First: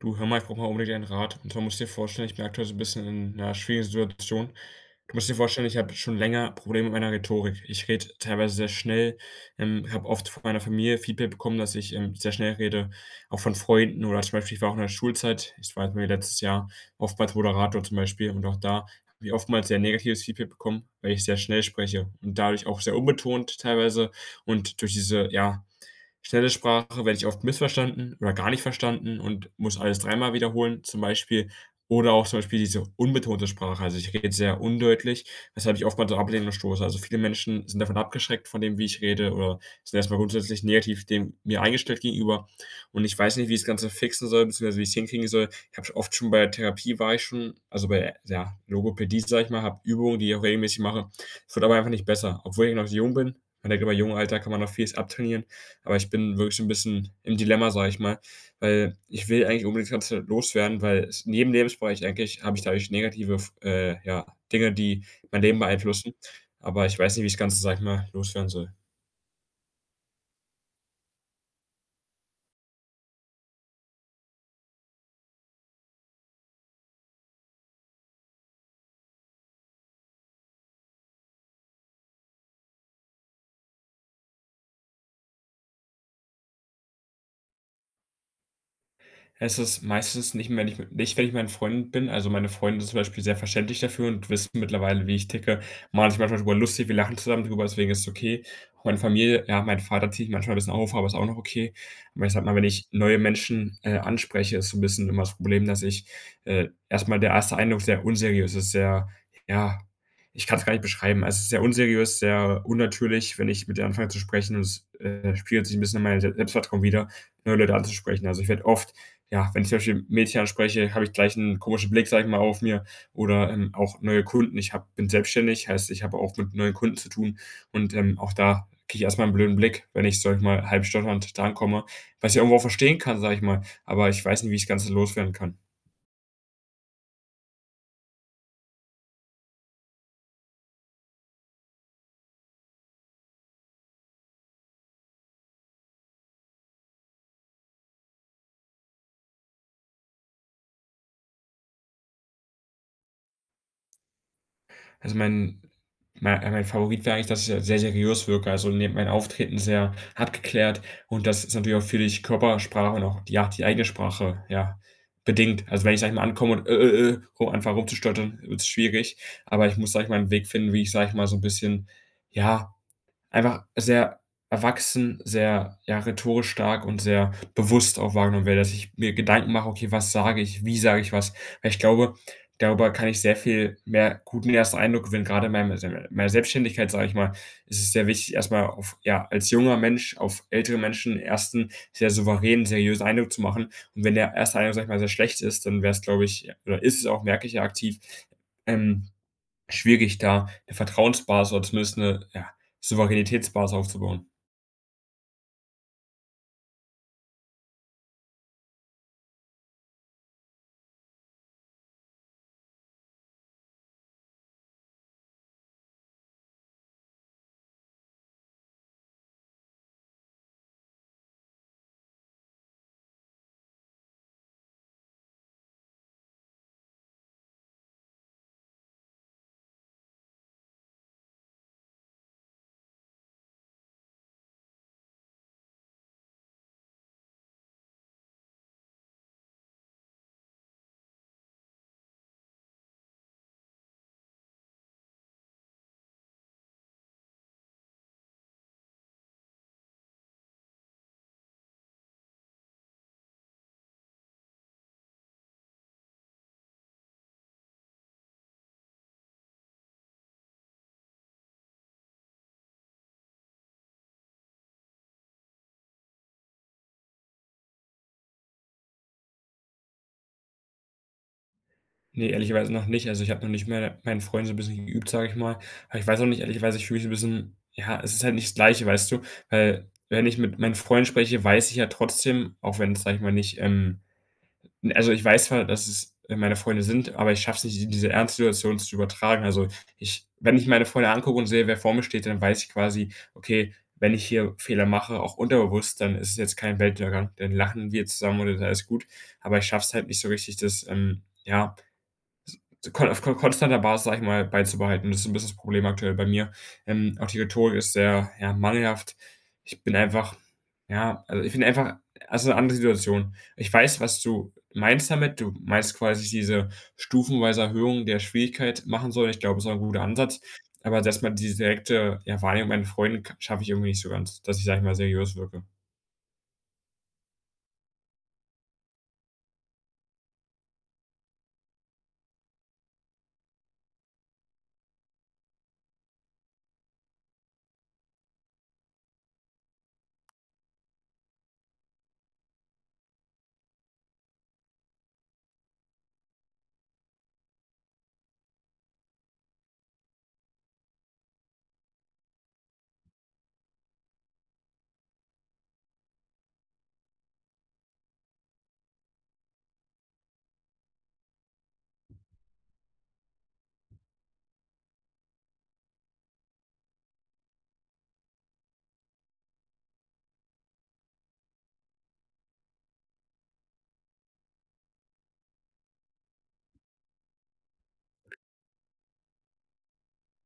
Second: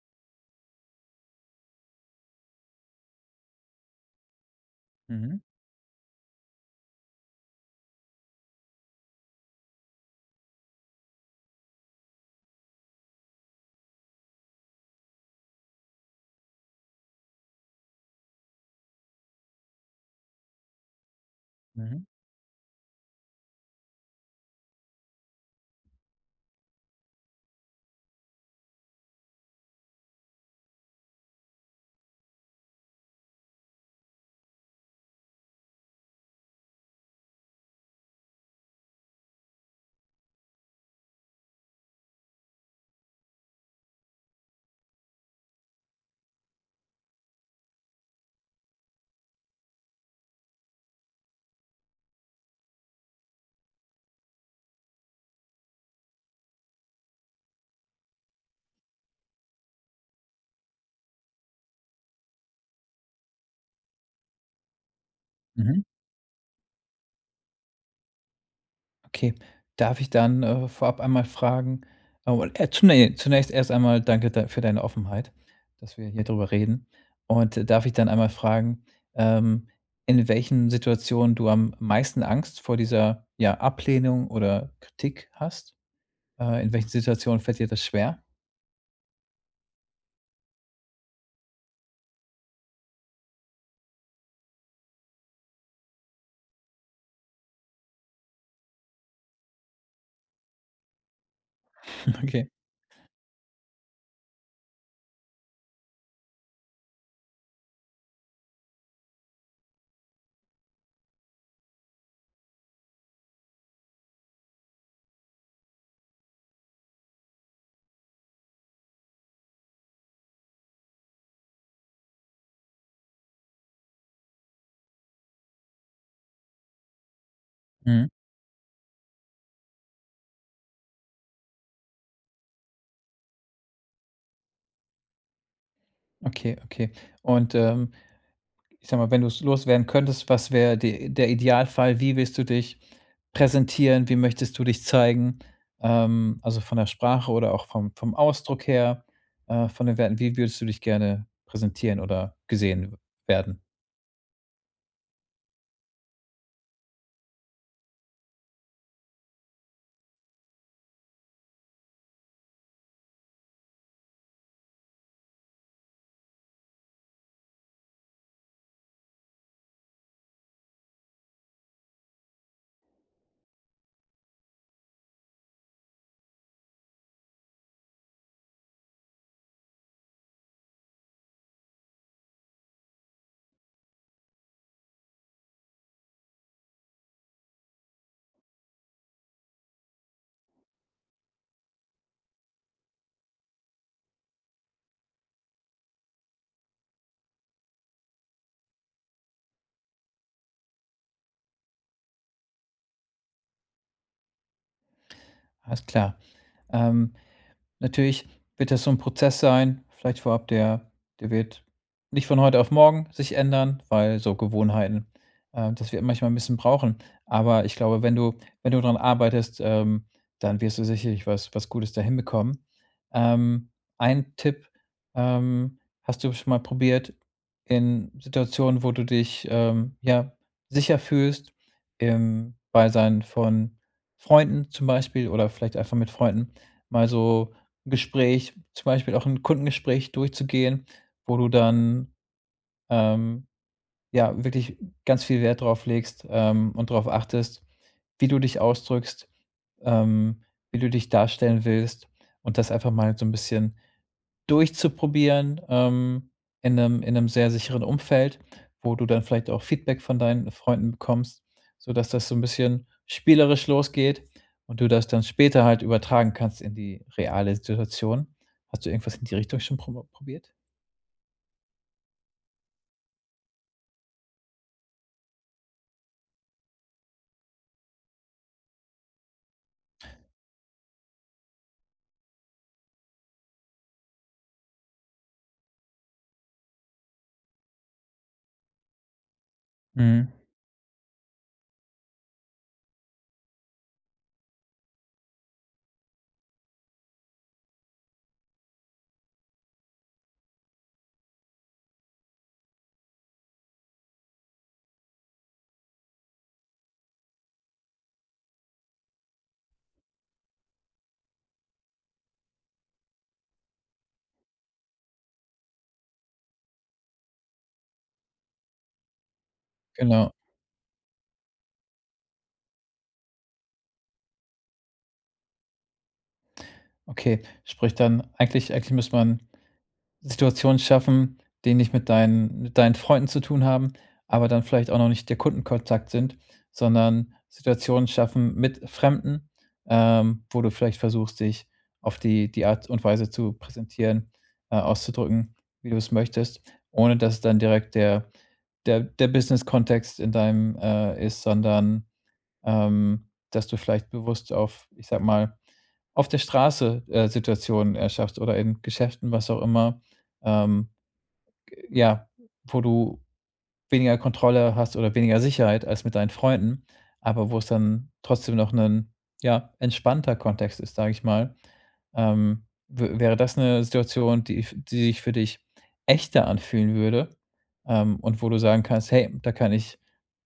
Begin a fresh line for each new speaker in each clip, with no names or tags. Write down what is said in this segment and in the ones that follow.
Du, hör mal, ich brauche mal unbedingt einen Rat. Und zwar musst du dir vorstellen, ich bin aktuell so ein bisschen in einer schwierigen Situation. Du musst dir
Mhm,
vorstellen, ich habe schon länger Probleme mit meiner Rhetorik. Ich rede teilweise sehr schnell, habe oft von meiner Familie Feedback bekommen, dass ich, sehr schnell rede, auch von Freunden oder zum Beispiel ich war auch in der Schulzeit ich war jetzt irgendwie letztes Jahr oftmals Moderator zum Beispiel, und auch da habe ich oftmals sehr negatives Feedback bekommen, weil ich sehr schnell
mhm,
spreche und dadurch auch sehr unbetont teilweise. Und durch diese, ja, schnelle Sprache werde ich oft missverstanden oder gar nicht verstanden und muss alles dreimal wiederholen, zum Beispiel. Oder auch zum Beispiel diese unbetonte Sprache. Also ich rede sehr undeutlich, weshalb ich oftmals auf Ablehnung stoße. Also viele Menschen sind davon abgeschreckt von dem, wie ich rede, oder sind erstmal grundsätzlich negativ dem mir eingestellt gegenüber. Und ich weiß nicht, wie ich das Ganze fixen soll, beziehungsweise wie ich es hinkriegen soll. Ich habe oft schon bei der Therapie war ich schon, also bei ja, Logopädie, sage ich mal, habe Übungen, die ich auch regelmäßig mache. Es wird aber einfach nicht besser, obwohl ich noch jung bin. Man denkt immer, im jungen Alter kann man noch vieles abtrainieren. Aber ich bin wirklich ein bisschen im Dilemma, sage ich mal, weil ich will eigentlich unbedingt das Ganze loswerden, weil es in jedem Lebensbereich eigentlich habe ich dadurch negative ja, Dinge, die mein Leben
mhm.
beeinflussen. Aber ich weiß nicht, wie ich das Ganze, sage ich mal, loswerden soll.
Okay. Darf ich dann, vorab einmal fragen und zunä zunächst erst einmal danke da für deine Offenheit, dass wir hier drüber reden. Und darf ich dann einmal fragen, ähm, in welchen Situationen du am meisten Angst vor dieser, ja, Ablehnung oder Kritik hast? In welchen Situationen fällt dir das schwer?
Es ist meistens nicht mehr nicht, wenn ich mein Freund bin. Also, meine Freunde sind zum Beispiel sehr verständlich dafür und wissen mittlerweile, wie ich ticke. Manchmal darüber lustig, wir lachen zusammen drüber, deswegen ist es okay. Auch meine Familie, ja, mein Vater zieht mich manchmal ein bisschen auf, aber ist auch noch okay. Aber ich sag
Okay.
mal, wenn ich neue Menschen, anspreche, ist so ein bisschen immer das Problem, dass ich, erst der erste Eindruck sehr unseriös ist, sehr ja, ich kann es gar nicht beschreiben. Also, es ist sehr unseriös, sehr unnatürlich, wenn ich mit denen anfange zu sprechen, und es, spiegelt sich ein bisschen in meinem Se Selbstvertrauen wieder, neue Leute anzusprechen. Also, ich werde oft ja, wenn ich zum Beispiel Mädchen anspreche, habe ich gleich einen komischen Blick, sage ich mal, auf mir. Oder, auch neue Kunden. Ich habe bin selbstständig, heißt, ich habe auch mit neuen Kunden zu tun, und,
Mhm.
auch da kriege ich erst mal 'n blöden Blick, wenn ich, sage ich mal, halb stotternd da ankomme, was ich irgendwo auch verstehen kann, sage ich mal, aber ich weiß nicht, wie ich das Ganze loswerden kann.
Okay, okay. Und, ähm Ich sage mal, wenn du es loswerden könntest, was wäre de der Idealfall? Wie willst du dich präsentieren? Wie möchtest du dich zeigen? Also, von der Sprache oder auch vom Ausdruck her, von den Werten. Wie würdest du dich gerne präsentieren oder gesehen werden?
Also mein Favorit wäre eigentlich, dass ich ja sehr seriös wirke, also ne mein Auftreten sehr abgeklärt, und das ist natürlich auch viel durch Körpersprache und auch, ja, die eigene Sprache, ja, bedingt. Also, wenn ich, sage ich mal, ankomme und, rum anfange rumzustottern, wird's schwierig, aber ich muss, sage ich mal, einen Weg finden, wie ich, sage ich mal, so ein bisschen, ja, einfach sehr erwachsen, sehr, ja, rhetorisch stark und sehr bewusst auch wahrgenommen werde, dass ich mir Gedanken mache: „Okay, was sage ich? Wie sage ich was?“ Weil ich glaube, darüber kann ich sehr viel mehr guten ersten Eindruck gewinnen, gerade in meinem meiner Selbstständigkeit, sage ich mal, ist es sehr wichtig, erstmal auf ja, als junger Mensch auf ältere Menschen ersten sehr souveränen, seriösen Eindruck zu machen. Und wenn der erste Eindruck, sage ich mal, sehr schlecht ist, dann wäre es, glaube ich, oder ist es auch, merke ich ja aktiv, ähm schwierig, da 'ne Vertrauensbasis oder zumindest 'ne, ja, Souveränitätsbasis aufzubauen.
Alles klar. Ähm, natürlich wird das so ein Prozess sein, vielleicht vorab, der wird nicht von heute auf morgen sich ändern, weil so Gewohnheiten, das wird manchmal ein bisschen brauchen. Aber ich glaube, wenn du daran arbeitest, dann wirst du sicherlich was Gutes da hinbekommen. Ähm, ein Tipp, ähm, hast du schon mal probiert, in Situationen, wo du dich, ja, sicher fühlst, im Beisein von Freunden zum Beispiel oder vielleicht einfach mit Freunden mal so Gespräch, zum Beispiel auch ein Kundengespräch durchzugehen, wo du dann, ähm, ja, wirklich ganz viel Wert drauf legst, und darauf achtest, wie du dich ausdrückst, ähm, wie du dich darstellen willst und das einfach mal so ein bisschen durchzuprobieren, in einem sehr sicheren Umfeld, wo du dann vielleicht auch Feedback von deinen Freunden bekommst, sodass das so ein bisschen spielerisch losgeht und du das dann später halt übertragen kannst in die reale Situation. Hast du irgendwas in die Richtung schon probo probiert?
Ne, ehrlicherweise noch nicht. Also, ich habe noch nicht mehr meinen Freunden so 'n bisschen geübt, sage ich mal. Aber ich weiß auch nicht, ehrlicherweise, ich fühle mich so 'n bisschen ja, es ist halt nicht das Gleiche, weißt du? Weil wenn ich mit meinen Freunden spreche, weiß ich ja trotzdem, auch wenn es, sage ich mal, nicht, also, ich weiß zwar, dass es, meine Freunde sind, aber ich schaffe es nicht, in diese Ernst-Situation zu übertragen. Also, ich
Mhm,
wenn ich meine Freunde angucke und sehe, wer vor mir steht, dann weiß ich quasi: „Okay, wenn ich hier Fehler mache, auch unterbewusst, dann ist es jetzt kein Weltuntergang. Dann lachen wir zusammen und dann ist alles gut.“ Aber ich schaffe es halt nicht so richtig, das, ja, so Kon auf kon konstanter Basis, sage ich mal, beizubehalten. Das ist ein bisschen das Problem aktuell bei mir. Auch die Rhetorik ist sehr, ja, mangelhaft. Ich bin einfach Ich bin einfach, also, 'ne andere Situation. Ich weiß, was du meinst damit. Du meinst quasi diese stufenweise Erhöhung der Schwierigkeit machen soll. Ich glaube, es ist auch 'n guter
genau.
Ansatz, aber selbst mal diese direkte, ja, Wahrnehmung meinen Freunden schaffe ich irgendwie nicht so ganz, dass ich, sage ich mal, seriös wirke.
Okay, sprich dann eigentlich muss man Situationen schaffen, die nicht mit deinen Freunden zu tun haben, aber dann vielleicht auch noch nicht der Kundenkontakt sind, sondern Situationen schaffen mit Fremden, wo du vielleicht versuchst, dich auf die Art und Weise zu präsentieren, auszudrücken, wie du es möchtest, ohne dass es dann direkt der Business-Kontext in deinem, ist, sondern, dass du vielleicht bewusst auf, ich sag mal, auf der Straße, Situationen erschaffst oder in Geschäften, was auch immer, ähm, ja, wo du weniger Kontrolle hast oder weniger Sicherheit als mit deinen Freunden, aber wo es dann trotzdem noch ein ja, entspannter Kontext ist, sage ich mal. W wäre das eine Situation, die f die sich für dich echter anfühlen würde, und wo du sagen kannst: „Hey, da kann ich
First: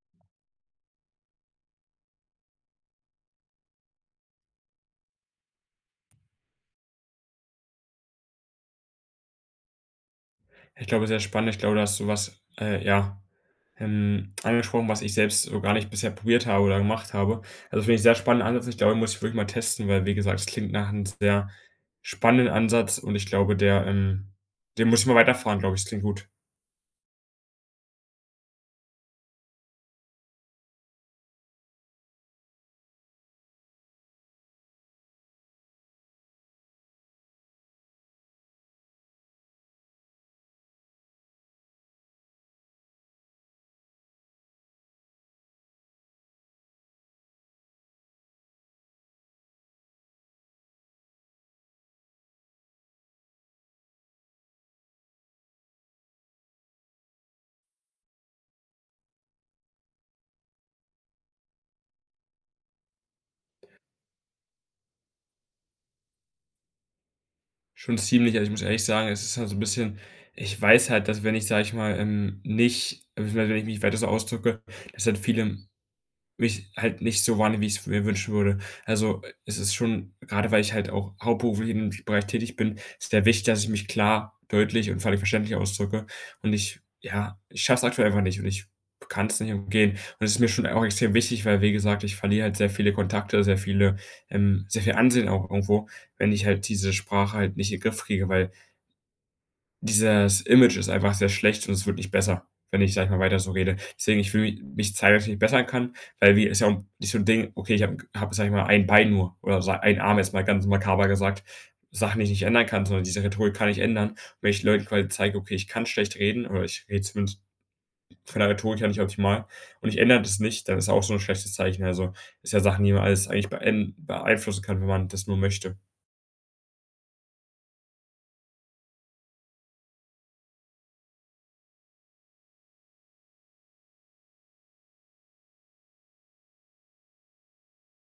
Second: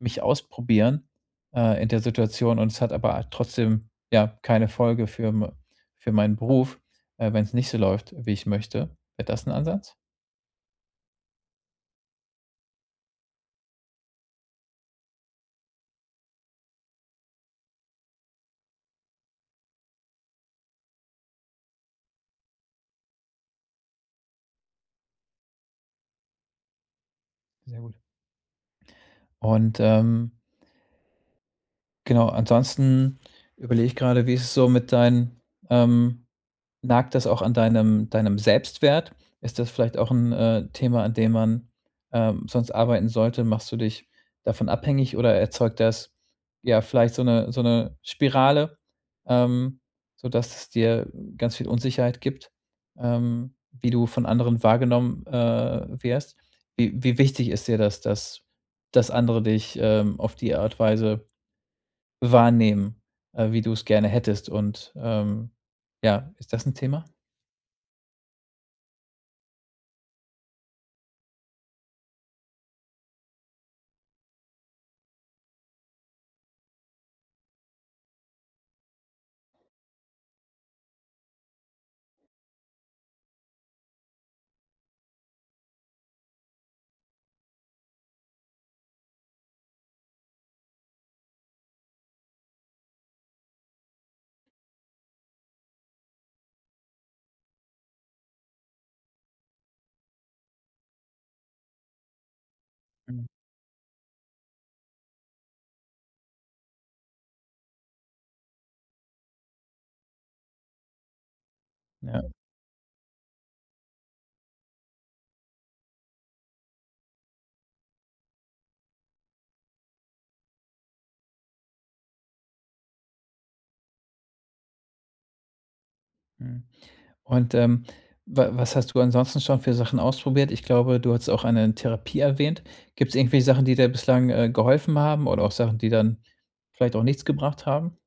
mich ausprobieren, in der Situation und es hat aber trotzdem, ja, keine Folge für m für meinen Beruf, wenn es nicht so läuft, wie ich möchte?“ Wäre das ein Ansatz?
Ich glaube, sehr spannend. Ich glaube, da hast du was, ja, angesprochen, was ich selbst so gar nicht bisher probiert habe oder gemacht habe. Also finde ich sehr spannenden Ansatz. Ich glaube, muss ich wirklich mal testen, weil wie gesagt, es klingt nach einem sehr spannenden Ansatz, und ich glaube, der, den muss ich mal weiterfahren, glaube ich. Das klingt gut.
Sehr gut. Und, genau, ansonsten überlege ich gerade, wie ist es so mit deinen, ähm, nagt das auch an deinem Selbstwert? Ist das vielleicht auch ein Thema, an dem man, sonst arbeiten sollte? Machst du dich davon abhängig oder erzeugt das, ja, vielleicht so eine Spirale, ähm, sodass es dir ganz viel Unsicherheit gibt, wie du von anderen wahrgenommen, wirst? Wie wichtig ist dir das, dass andere dich, auf die Art und Weise wahrnehmen, wie du es gerne hättest und, ja, ist das ein Thema?
Schon ziemlich, also ich muss ehrlich sagen, es ist halt so ein bisschen, ich weiß halt, dass wenn ich, sage ich mal, nicht, beziehungsweise wenn ich mich weiter so ausdrücke, dass halt viele mich halt nicht so wahrnehme, wie ich es mir wünschen würde. Also, es ist schon gerade weil ich halt auch hauptberuflich in dem Bereich tätig bin, ist sehr wichtig, dass ich mich klar, deutlich und völlig verständlich ausdrücke. Und ich ja, ich schaffe es aktuell einfach nicht, und ich kann es nicht umgehen. Und es ist mir schon auch extrem wichtig, weil, wie gesagt, ich verliere halt sehr viele Kontakte, sehr viele sehr viel Ansehen auch irgendwo, wenn ich halt diese Sprache halt nicht in den Griff kriege, weil dieses Image ist einfach sehr schlecht, und es wird nicht besser, wenn ich, sage ich mal,
Mhm.
weiter so rede. Deswegen, ich will mich zeigen, dass ich mich bessern kann, weil wie ist ja auch nicht so ein Ding, okay, ich habe, sage ich mal, ein Bein nur oder sa einen Arm, jetzt mal ganz makaber gesagt, Sachen,
Ja,
die ich nicht ändern kann, sondern diese Rhetorik kann ich ändern. Und wenn ich Leuten quasi zeige: „Okay, ich kann schlecht reden“, oder ich rede zumindest von der Rhetorik her nicht optimal und ich ändere das nicht, dann ist auch so ein schlechtes Zeichen. Also, ist ja Sachen, die man alles eigentlich beeinflussen kann, wenn man das nur möchte.
mhm. Und, wa was hast du ansonsten schon für Sachen ausprobiert? Ich glaube, du hattest auch eine Therapie erwähnt. Gibt's irgendwelche Sachen, die dir bislang, geholfen haben oder auch Sachen, die dann vielleicht auch nichts gebracht haben?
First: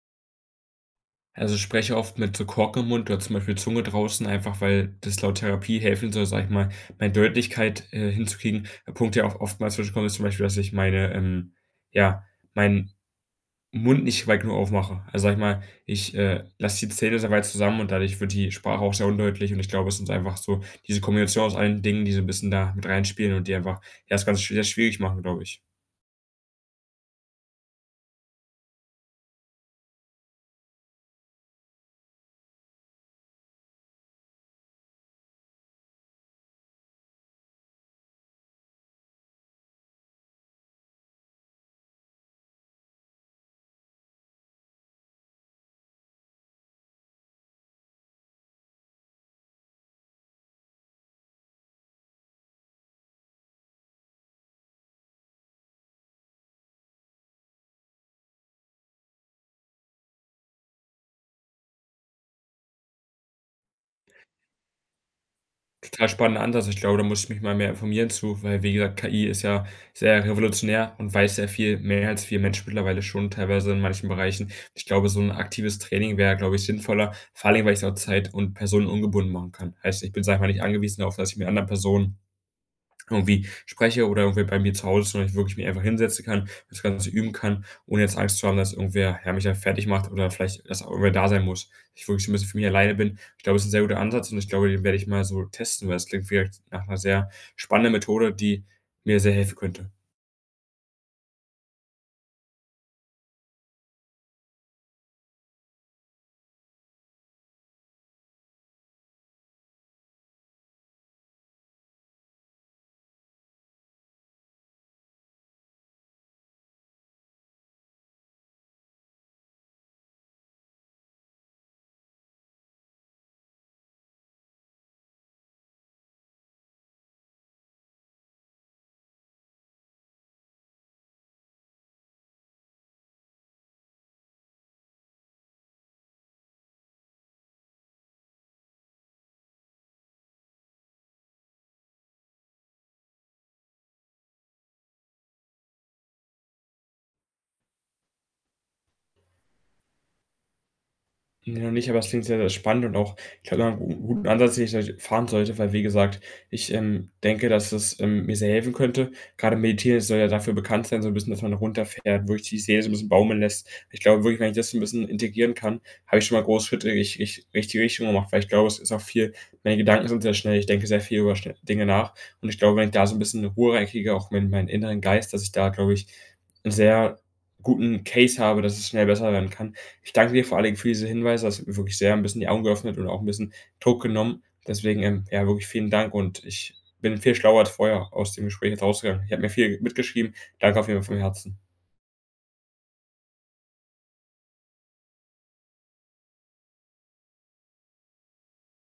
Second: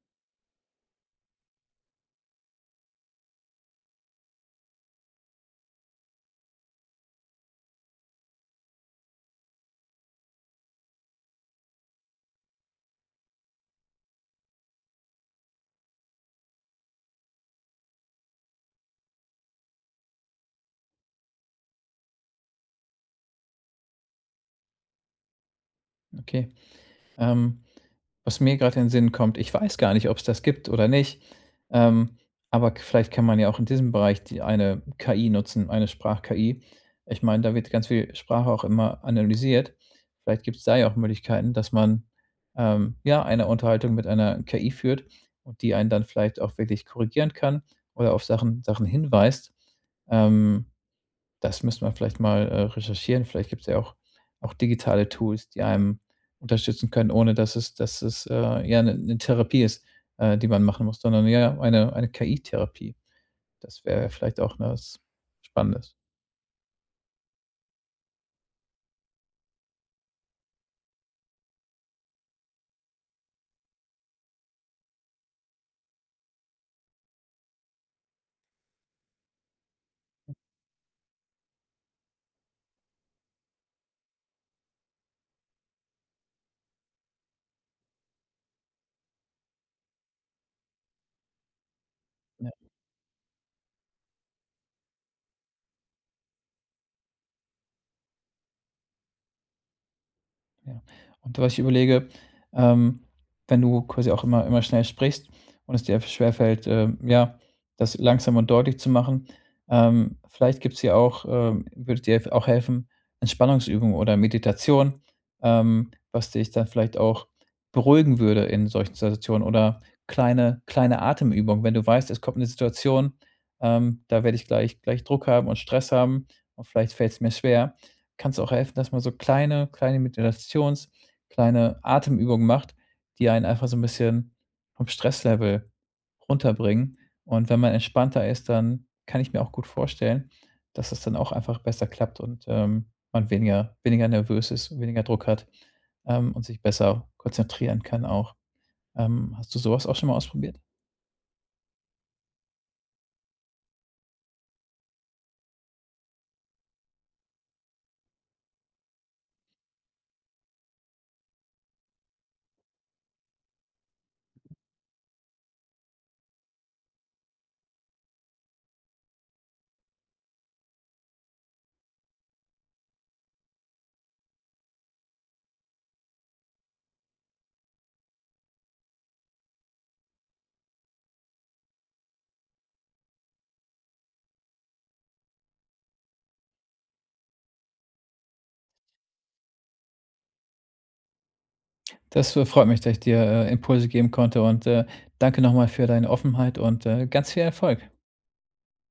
Also, ich spreche oft mit so Kork im Mund oder zum Beispiel Zunge draußen, einfach weil das laut Therapie helfen soll, sag ich mal, meine Deutlichkeit, hinzukriegen. Der Punkt, der auch oftmals zwischenkommt, ist zum Beispiel, dass ich meine, ja, meinen Mund nicht weit genug aufmache. Also, sag ich mal, ich, lasse die Zähne sehr weit zusammen, und dadurch wird die Sprache auch sehr undeutlich, und ich glaube, es ist einfach so diese Kombination aus allen Dingen, die so ein bisschen da mit reinspielen und die einfach, ja, das Ganze schw sehr schwierig machen, glaube ich.
Okay, ähm, was mir gerade in den Sinn kommt, ich weiß gar nicht, ob es das gibt oder nicht, ähm, aber k vielleicht kann man ja auch in diesem Bereich die eine KI nutzen, eine Sprach-KI. Ich meine, da wird ganz viel Sprache auch immer analysiert. Vielleicht gibt es da ja auch Möglichkeiten, dass man, ja, eine Unterhaltung mit einer KI führt und die einen dann vielleicht auch wirklich korrigieren kann oder auf Sachen hinweist. Ähm, Das müsste man vielleicht mal, recherchieren. Vielleicht gibt es ja auch auch digitale Tools, die einem unterstützen können, ohne dass es, ja eine 'ne Therapie ist, die man machen muss, sondern ja eine KI-Therapie. Das wäre vielleicht auch 'ne was Spannendes.
Total spannender Ansatz. Ich glaube, da muss ich mich mal mehr informieren zu, weil, wie gesagt, KI ist ja sehr revolutionär und weiß sehr viel mehr als wir Menschen mittlerweile schon teilweise in manchen Bereichen. Ich glaube, so ein aktives Training wäre, glaube ich, sinnvoller, vor allem Dingen, weil ich's auch zeit und personenungebunden machen kann. Heißt, ich bin, sage ich mal, nicht angewiesen darauf, dass ich mit anderen Personen irgendwie spreche oder irgendwie bei mir zu Hause, sondern ich wirklich mich einfach hinsetzen kann, das Ganze üben kann, ohne jetzt Angst zu haben, dass irgendwer, ja, mich dann fertig macht oder vielleicht, dass auch irgendwer da sein muss. Ich wirklich so 'n bisschen für mich alleine bin. Ich glaube, es ist ein sehr guter Ansatz, und ich glaube, den werde ich mal so testen, weil es klingt vielleicht nach einer sehr spannenden Methode, die mir sehr helfen könnte.
Ja. Und was ich überlege, ähm, wenn du quasi auch immer schnell sprichst und es dir einfach schwerfällt, ja, das langsam und deutlich zu machen, vielleicht gibt's ja auch würde dir auch helfen, Entspannungsübungen oder Meditation, was dich dann vielleicht auch beruhigen würde in solchen Situationen oder kleine Atemübungen. Wenn du weißt, es kommt eine Situation, da werde ich gleich Druck haben und Stress haben und vielleicht fällt's mir schwer kann's auch helfen, dass man so kleine Atemübungen macht, die einen einfach so 'n bisschen vom Stresslevel runterbringen. Und wenn man entspannter ist, dann kann ich mir auch gut vorstellen, dass es dann auch einfach besser klappt und, man weniger nervös ist, weniger Druck hat, und sich besser konzentrieren kann auch. Hast du so was auch schon mal ausprobiert?
Ne, noch nicht, aber es klingt sehr, sehr spannend und auch, ich glaube, mal 'n gu guten Ansatz, den ich vielleicht fahren sollte, weil, wie gesagt, ich, denke, dass es, mir sehr helfen könnte. Grade Meditieren soll ja dafür bekannt sein, so 'n bisschen, dass man runterfährt, wirklich die Seele so 'n bisschen baumeln lässt. Ich glaube wirklich, wenn ich das so 'n bisschen integrieren kann, habe ich schon mal große Schritte in richtige Richtung gemacht, weil ich glaube, es ist auch viel meine Gedanken sind sehr schnell, ich denke sehr viel über schnell Dinge nach, und ich glaube, wenn ich da so 'n bisschen Ruhe reinkriege, auch meinen inneren Geist, dass ich da, glaube ich, 'n sehr guten Case habe, dass es schnell besser werden kann. Ich danke dir vor allen Dingen für diese Hinweise. Das hat mir wirklich sehr ein bisschen die Augen geöffnet und auch ein bisschen Druck genommen. Deswegen, ja, wirklich vielen Dank, und ich bin viel schlauer als vorher aus dem Gespräch jetzt rausgegangen. Ich habe mir viel mitgeschrieben. Danke auf jeden Fall vom Herzen.
Das, freut mich, dass ich dir, Impulse geben konnte und, danke noch mal für deine Offenheit und, ganz viel Erfolg.